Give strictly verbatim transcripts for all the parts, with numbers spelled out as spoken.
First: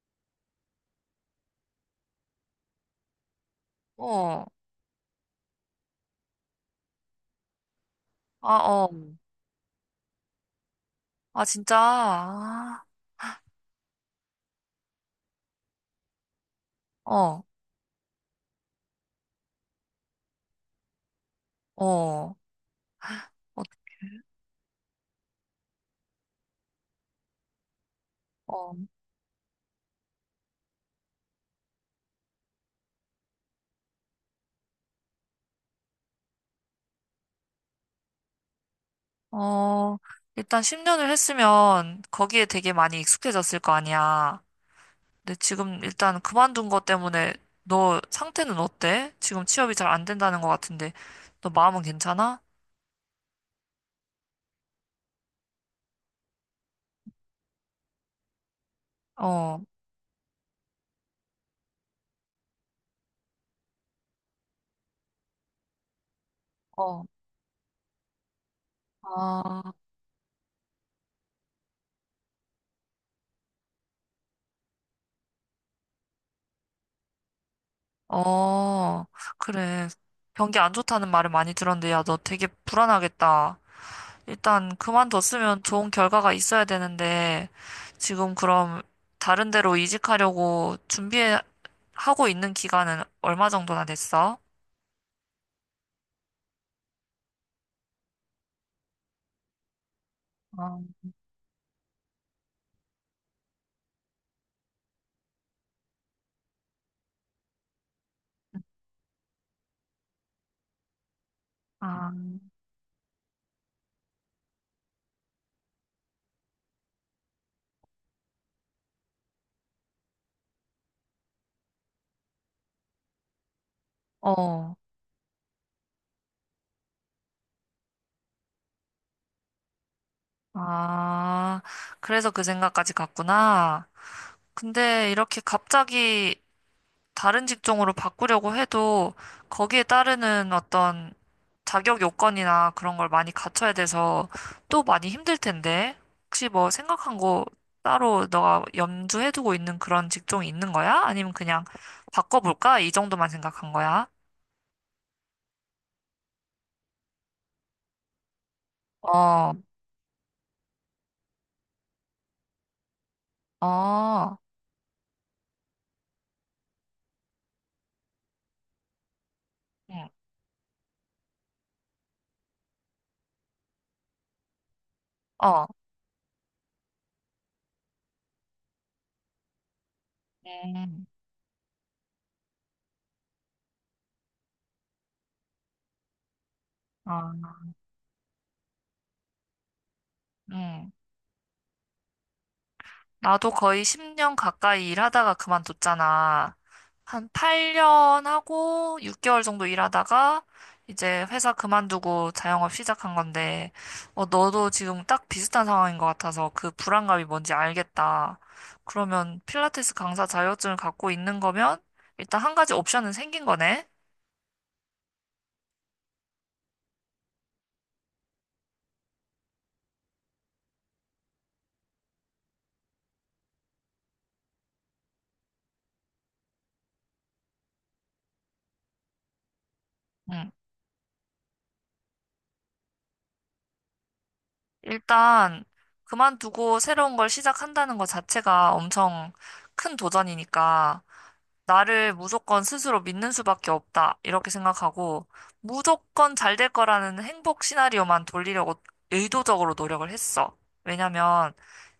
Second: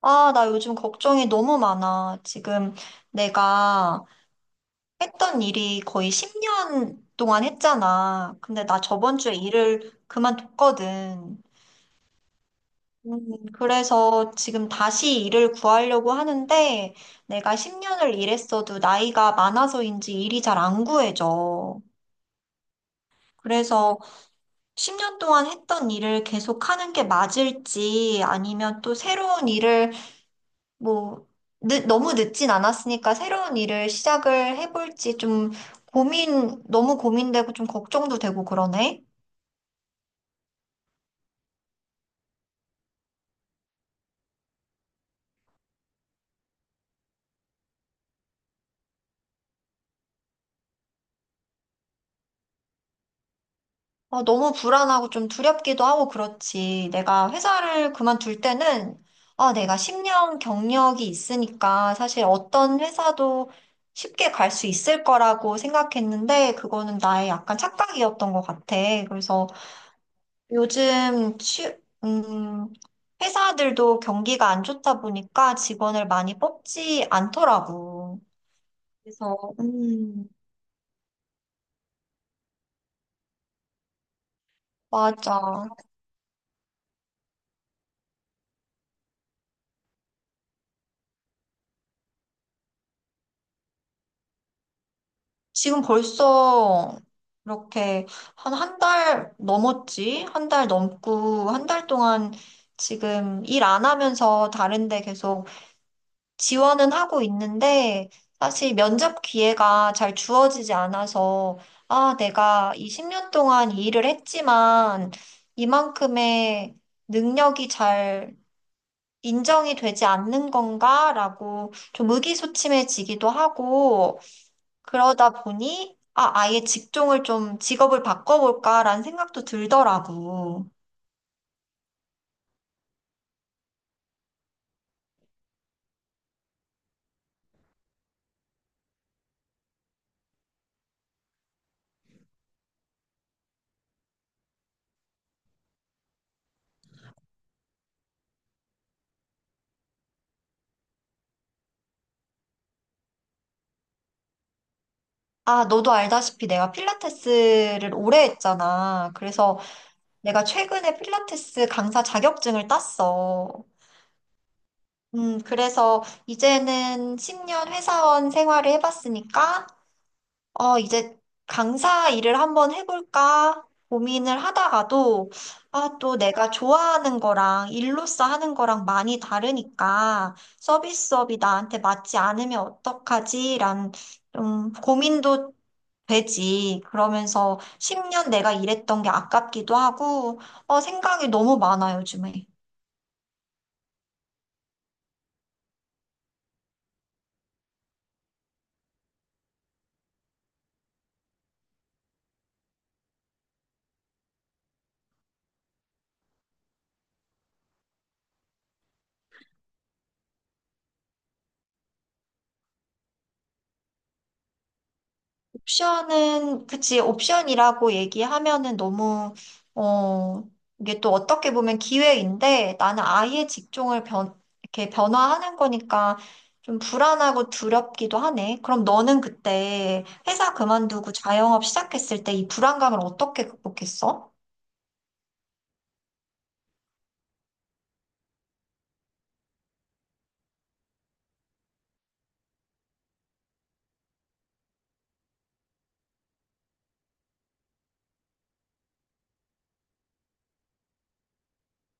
아, 나 요즘 걱정이 너무 많아. 지금 내가 어, 했던 일이 거의 십 년 동안 했잖아. 아, 근데 나 어. 저번 주에 일을 그만뒀거든. 아, 진짜. 아, 음, 그래서 지금 다시 일을 구하려고 하는데 어, 내가 십 년을 일했어도 나이가 많아서인지 일이 잘 안 구해져. 어. 어, 그래서 십 년 동안 했던 일을 계속 하는 게 맞을지 어, 아니면 또 새로운 일을 뭐, 늦, 너무 늦진 않았으니까 새로운 일을 시작을 해볼지 좀 고민, 너무 고민되고 좀 걱정도 되고 그러네. 어, 일단 십 년을 했으면 거기에 되게 많이 익숙해졌을 거 아니야. 근데 지금 일단 그만둔 것 때문에 너 상태는 어때? 지금 취업이 잘 안 된다는 것 같은데 너 마음은 괜찮아? 어, 너무 불안하고 좀 두렵기도 하고 그렇지. 내가 회사를 그만둘 때는, 아, 어, 내가 십 년 경력이 있으니까 사실 어떤 회사도 쉽게 갈 수 있을 거라고 생각했는데, 그거는 어, 나의 약간 착각이었던 것 같아. 그래서 아, 요즘 취, 음, 회사들도 경기가 안 좋다 보니까 직원을 많이 뽑지 않더라고. 어, 그래서, 그래. 음, 경기 안 좋다는 말을 많이 들었는데 야, 너 되게 불안하겠다. 일단 그만뒀으면 맞아. 좋은 결과가 있어야 되는데, 지금 그럼 다른 데로 이직하려고 준비하고 있는 기간은 얼마 정도나 됐어? 지금 벌써 이렇게 한 한 달 넘었지? 한 달 어, 넘고, 한 달 동안 지금 일 안 하면서 다른 데 계속 지원은 하고 있는데 사실 면접 기회가 잘 주어지지 않아서 아, 아, 내가 이 십 년 동안 이 일을 했지만 이만큼의 능력이 잘 인정이 되지 않는 건가라고 좀 의기소침해지기도 하고 어, 그러다 보니 아, 아예 직종을 좀 직업을 바꿔볼까라는 생각도 들더라고. 아, 그래서 그 생각까지 갔구나. 근데 이렇게 갑자기 다른 직종으로 바꾸려고 해도 거기에 따르는 어떤 자격 요건이나 그런 걸 많이 갖춰야 돼서 또 많이 힘들 텐데. 혹시 뭐 생각한 거 따로 너가 염두해두고 있는 그런 직종이 있는 거야? 아니면 그냥 바꿔볼까? 이 정도만 생각한 거야? 아, 너도 알다시피 내가 필라테스를 오래 했잖아. 어, 그래서 내가 최근에 필라테스 강사 자격증을 땄어. 어, 음, 그래서 이제는 십 년 회사원 생활을 해봤으니까, 응, 어, 이제 강사 일을 한번 해볼까 고민을 하다가도, 어, 아, 또 내가 좋아하는 거랑 일로서 하는 거랑 많이 다르니까 음, 서비스업이 나한테 맞지 않으면 어떡하지라는 좀 고민도 되지. 어, 그러면서 십 년 내가 일했던 게 아깝기도 하고, 어, 음. 생각이 너무 많아, 요즘에. 나도 거의 십 년 가까이 일하다가 그만뒀잖아. 한 팔 년 하고 육 개월 정도 일하다가 이제 회사 그만두고 자영업 시작한 건데, 어, 너도 지금 딱 비슷한 상황인 것 같아서 그 불안감이 뭔지 알겠다. 그러면 필라테스 강사 자격증을 갖고 있는 거면 일단 한 가지 옵션은 생긴 거네? 옵션은, 그치, 옵션이라고 얘기하면은 너무, 어, 이게 또 어떻게 보면 기회인데, 나는 아예 직종을 변, 이렇게 변화하는 거니까 좀 불안하고 두렵기도 하네. 그럼 너는 그때 응. 회사 그만두고 자영업 시작했을 때 이 불안감을 어떻게 극복했어? 일단 그만두고 새로운 걸 시작한다는 것 자체가 엄청 큰 도전이니까 나를 무조건 스스로 믿는 수밖에 없다. 이렇게 생각하고, 무조건 잘 될 거라는 행복 시나리오만 돌리려고 의도적으로 노력을 했어. 왜냐면,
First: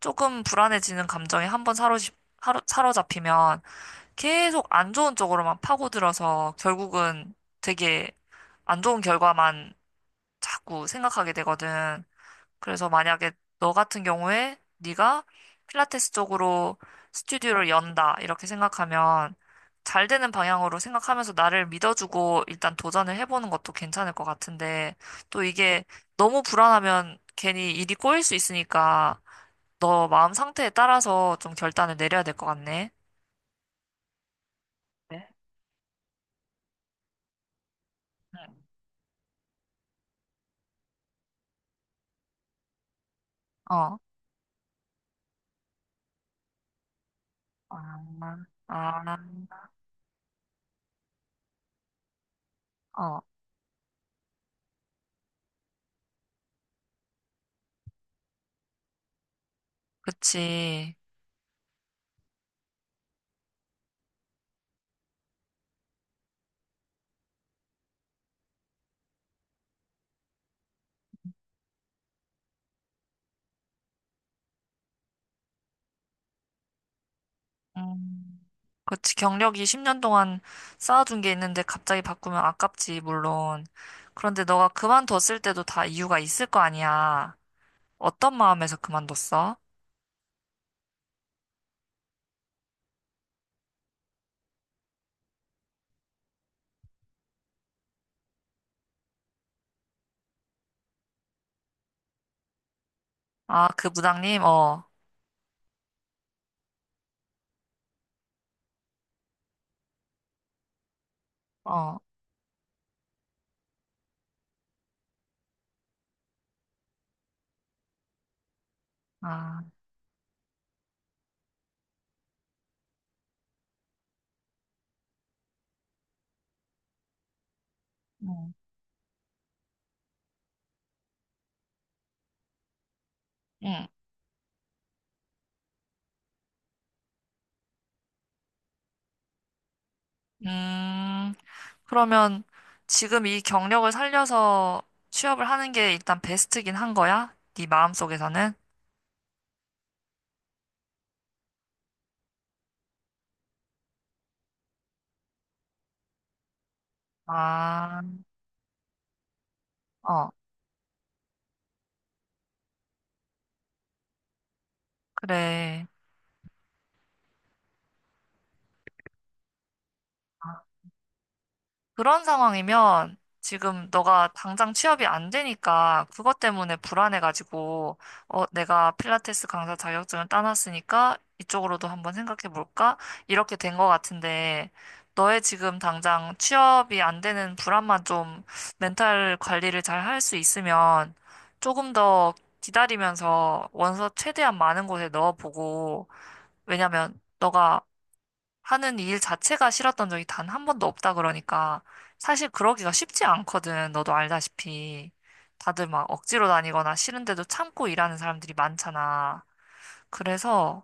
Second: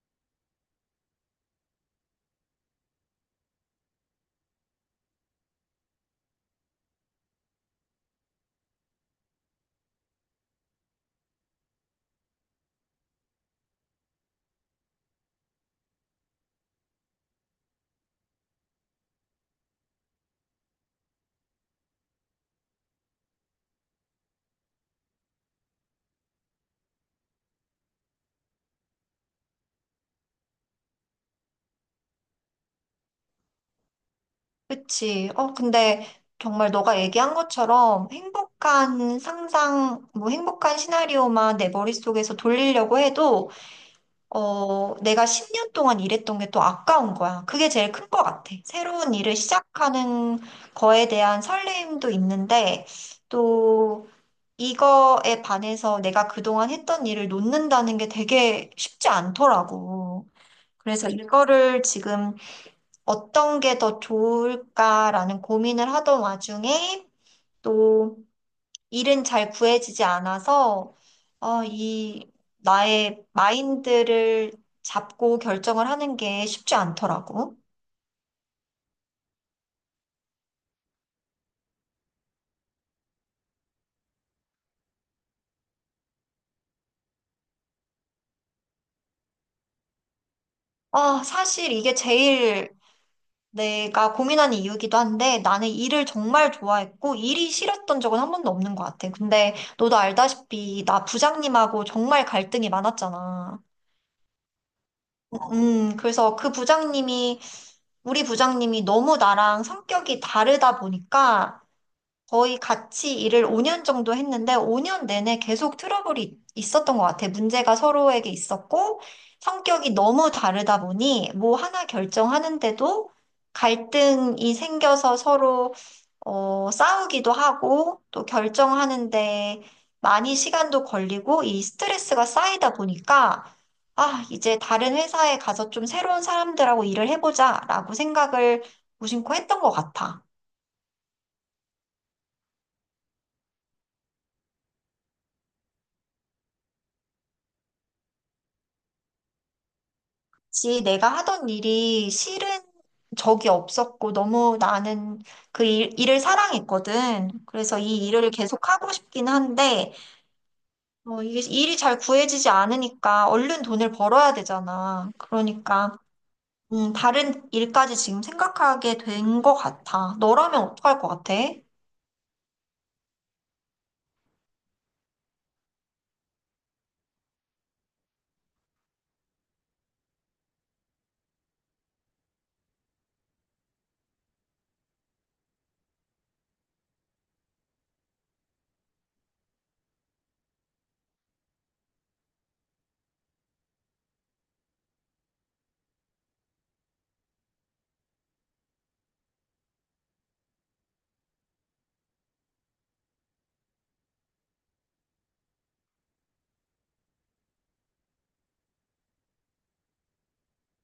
조금 불안해지는 감정에 한번 사로잡, 하루- 사로잡히면 계속 안 좋은 쪽으로만 파고들어서 결국은 되게 안 좋은 결과만 자꾸 생각하게 되거든. 그래서 만약에 너 같은 경우에 네가 필라테스 쪽으로 스튜디오를 연다 이렇게 생각하면 잘 되는 방향으로 생각하면서 나를 믿어주고 일단 도전을 해보는 것도 괜찮을 것 같은데 또 이게 너무 불안하면 괜히 일이 꼬일 수 있으니까 너 마음 상태에 따라서 좀 결단을 내려야 될 것 같네. 네. 그치. 어, 근데 정말 너가 얘기한 것처럼 행복한 상상, 뭐 행복한 시나리오만 내 머릿속에서 돌리려고 해도, 어, 어, 내가 십 년 동안 일했던 게 또 아까운 거야. 그게 제일 큰 것 아, 같아. 새로운 일을 아, 시작하는 거에 대한 설레임도 있는데, 어, 또 이거에 반해서 내가 그동안 했던 일을 놓는다는 게 되게 쉽지 않더라고. 그치. 그래서 이거를 지금 어떤 게 더 좋을까라는 고민을 하던 와중에 또 일은 잘 구해지지 않아서 어, 이 나의 마인드를 잡고 결정을 하는 게 쉽지 않더라고. 음. 그렇지. 경력이 십 년 동안 쌓아둔 게 있는데 갑자기 바꾸면 아깝지, 물론. 그런데 너가 그만뒀을 때도 다 이유가 있을 거 아니야. 어떤 마음에서 그만뒀어? 아, 사실 이게 제일 내가 고민하는 이유기도 한데 나는 일을 정말 좋아했고 일이 싫었던 적은 한 번도 없는 것 같아. 근데 너도 알다시피 나 부장님하고 정말 갈등이 많았잖아. 아, 그 부장님? 어, 음, 그래서 그 부장님이 우리 부장님이 너무 나랑 성격이 다르다 보니까 어, 거의 같이 일을 오 년 정도 했는데 오 년 내내 계속 트러블이 있었던 것 같아. 문제가 서로에게 있었고 아, 성격이 너무 다르다 보니 뭐 하나 결정하는데도 갈등이 생겨서 서로 어, 싸우기도 하고 또 응, 결정하는데 많이 시간도 걸리고 이 스트레스가 쌓이다 보니까 응. 아, 이제 다른 회사에 가서 좀 새로운 사람들하고 일을 해보자라고 생각을 무심코 했던 것 같아. 음, 그러면 지금 이 경력을 살려서 취업을 하는 게 일단 베스트긴 한 거야? 네 마음속에서는? 지 내가 하던 일이 싫은 적이 없었고 너무 나는 그 일, 일을 사랑했거든. 그래서 이 아, 일을 계속 하고 싶긴 한데 어, 어, 이게 일이 잘 구해지지 않으니까 얼른 돈을 벌어야 되잖아. 그래. 그러니까 음, 다른 일까지 지금 생각하게 된 것 같아. 너라면 아. 어떡할 것 같아? 그런 상황이면 지금 너가 당장 취업이 안 되니까 그것 때문에 불안해가지고, 어, 내가 필라테스 강사 자격증을 따놨으니까 이쪽으로도 한번 생각해 볼까? 이렇게 된 것 같은데, 너의 지금 당장 취업이 안 되는 불안만 좀 멘탈 관리를 잘 할 수 있으면 조금 더 기다리면서 원서 최대한 많은 곳에 넣어보고, 왜냐면 너가 하는 일 자체가 싫었던 적이 단 한 번도 없다 그러니까 사실 그러기가 쉽지 않거든. 너도 알다시피 다들 막 억지로 다니거나 싫은데도 참고 일하는 사람들이 많잖아. 그래서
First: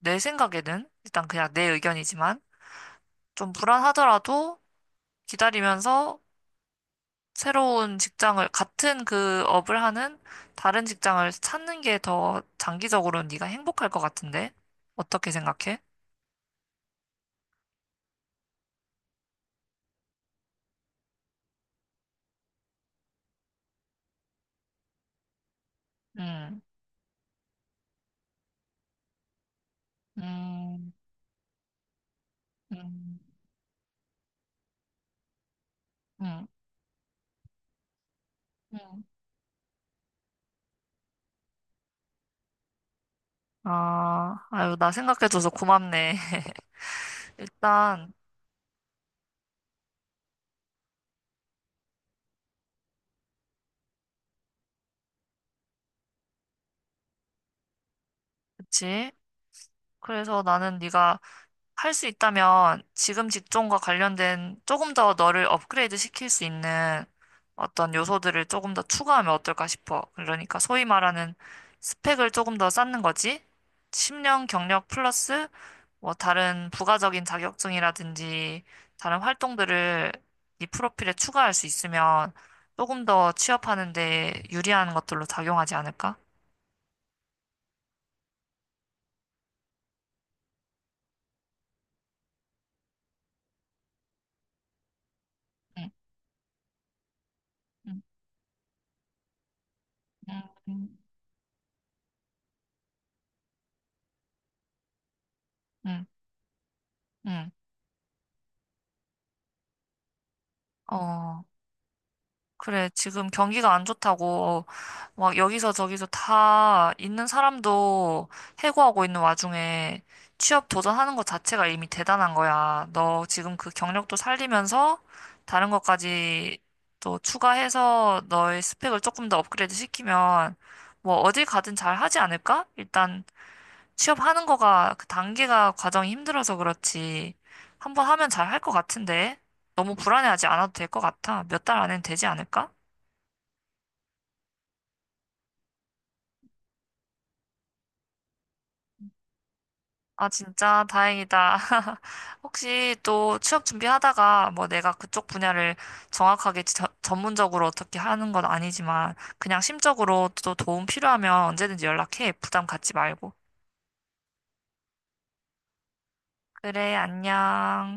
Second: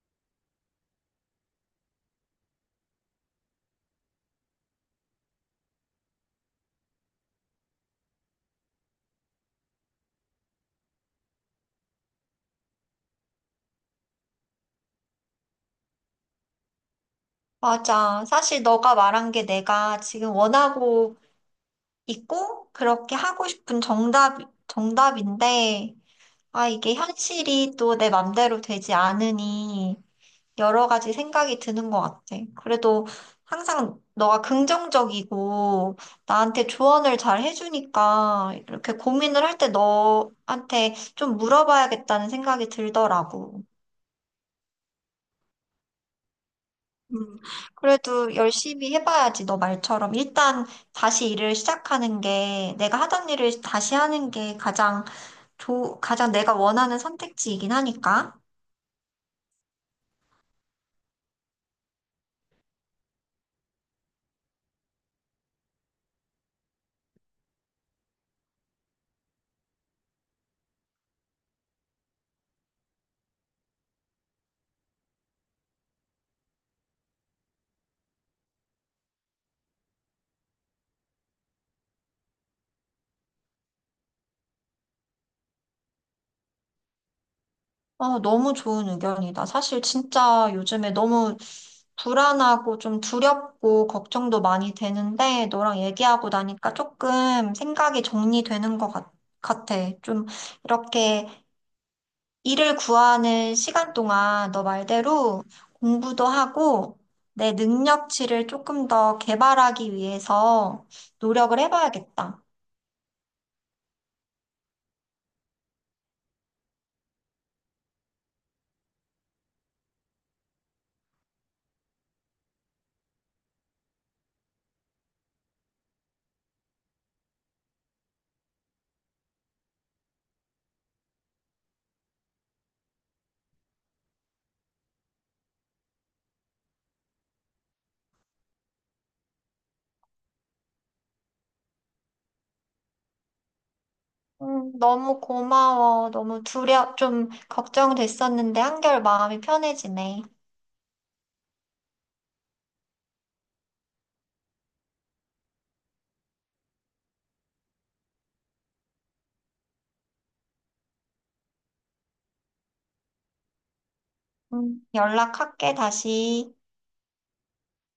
내 생각에는 일단 그냥 내 의견이지만 좀 불안하더라도 기다리면서 새로운 직장을 같은 그 업을 하는 다른 직장을 찾는 게 더 장기적으로는 네가 행복할 것 같은데 어떻게 생각해? 맞아. 사실 너가 말한 게 내가 지금 원하고 있고 그렇게 하고 싶은 정답 정답인데. 음, 아, 이게 현실이 또 내 맘대로 되지 않으니 여러 음, 가지 생각이 드는 것 같아. 그래도 음, 항상 너가 긍정적이고 음. 나한테 조언을 잘 해주니까 음. 이렇게 음. 고민을 할 때 너한테 좀 물어봐야겠다는 생각이 들더라고. 아, 아유, 나 생각해줘서 고맙네. 음, 일단, 그래도 열심히 해봐야지. 너 말처럼 일단 다시 일을 시작하는 게 내가 하던 일을 다시 하는 게 가장 조, 가장 내가 원하는 선택지이긴 하니까. 그치? 그래서 나는 네가 할 수 있다면 지금 직종과 관련된 조금 더 너를 업그레이드 시킬 수 있는 어떤 요소들을 조금 더 추가하면 어떨까 싶어. 그러니까 소위 말하는 스펙을 조금 더 쌓는 거지? 십 년 경력 플러스 뭐 다른 부가적인 자격증이라든지 다른 활동들을 이 프로필에 추가할 수 있으면 조금 더 취업하는 데 유리한 것들로 작용하지 않을까? 아, 너무 좋은 의견이다. 사실 진짜 요즘에 너무 불안하고 좀 두렵고 걱정도 많이 되는데 너랑 응, 얘기하고 나니까 조금 응, 생각이 정리되는 것 같, 같아. 좀 응, 응, 이렇게 일을 구하는 시간 동안 너 말대로 응. 공부도 하고 응. 내 능력치를 조금 더 개발하기 위해서 어, 노력을 해봐야겠다. 그래, 지금 경기가 안 좋다고, 막 여기서 저기서 다 있는 사람도 해고하고 있는 와중에 취업 도전하는 것 자체가 이미 대단한 거야. 너 지금 그 경력도 살리면서 다른 것까지 또 추가해서 너의 스펙을 조금 더 업그레이드 시키면 뭐 어딜 가든 잘 하지 않을까? 일단 취업하는 거가 그 단계가 과정이 힘들어서 그렇지. 한 번 하면 잘 할 것 같은데. 너무 불안해하지 않아도 될 것 같아. 몇 달 안엔 되지 않을까? 음, 너무 고마워. 너무 두려, 좀 걱정됐었는데 한결 마음이 편해지네. 아, 진짜 다행이다. 혹시 또 취업 준비하다가 뭐 내가 그쪽 분야를 정확하게 저- 전문적으로 어떻게 하는 건 아니지만 그냥 심적으로 또 도움 필요하면 언제든지 연락해. 부담 갖지 말고. 음, 연락할게, 다시. 그래, 안녕.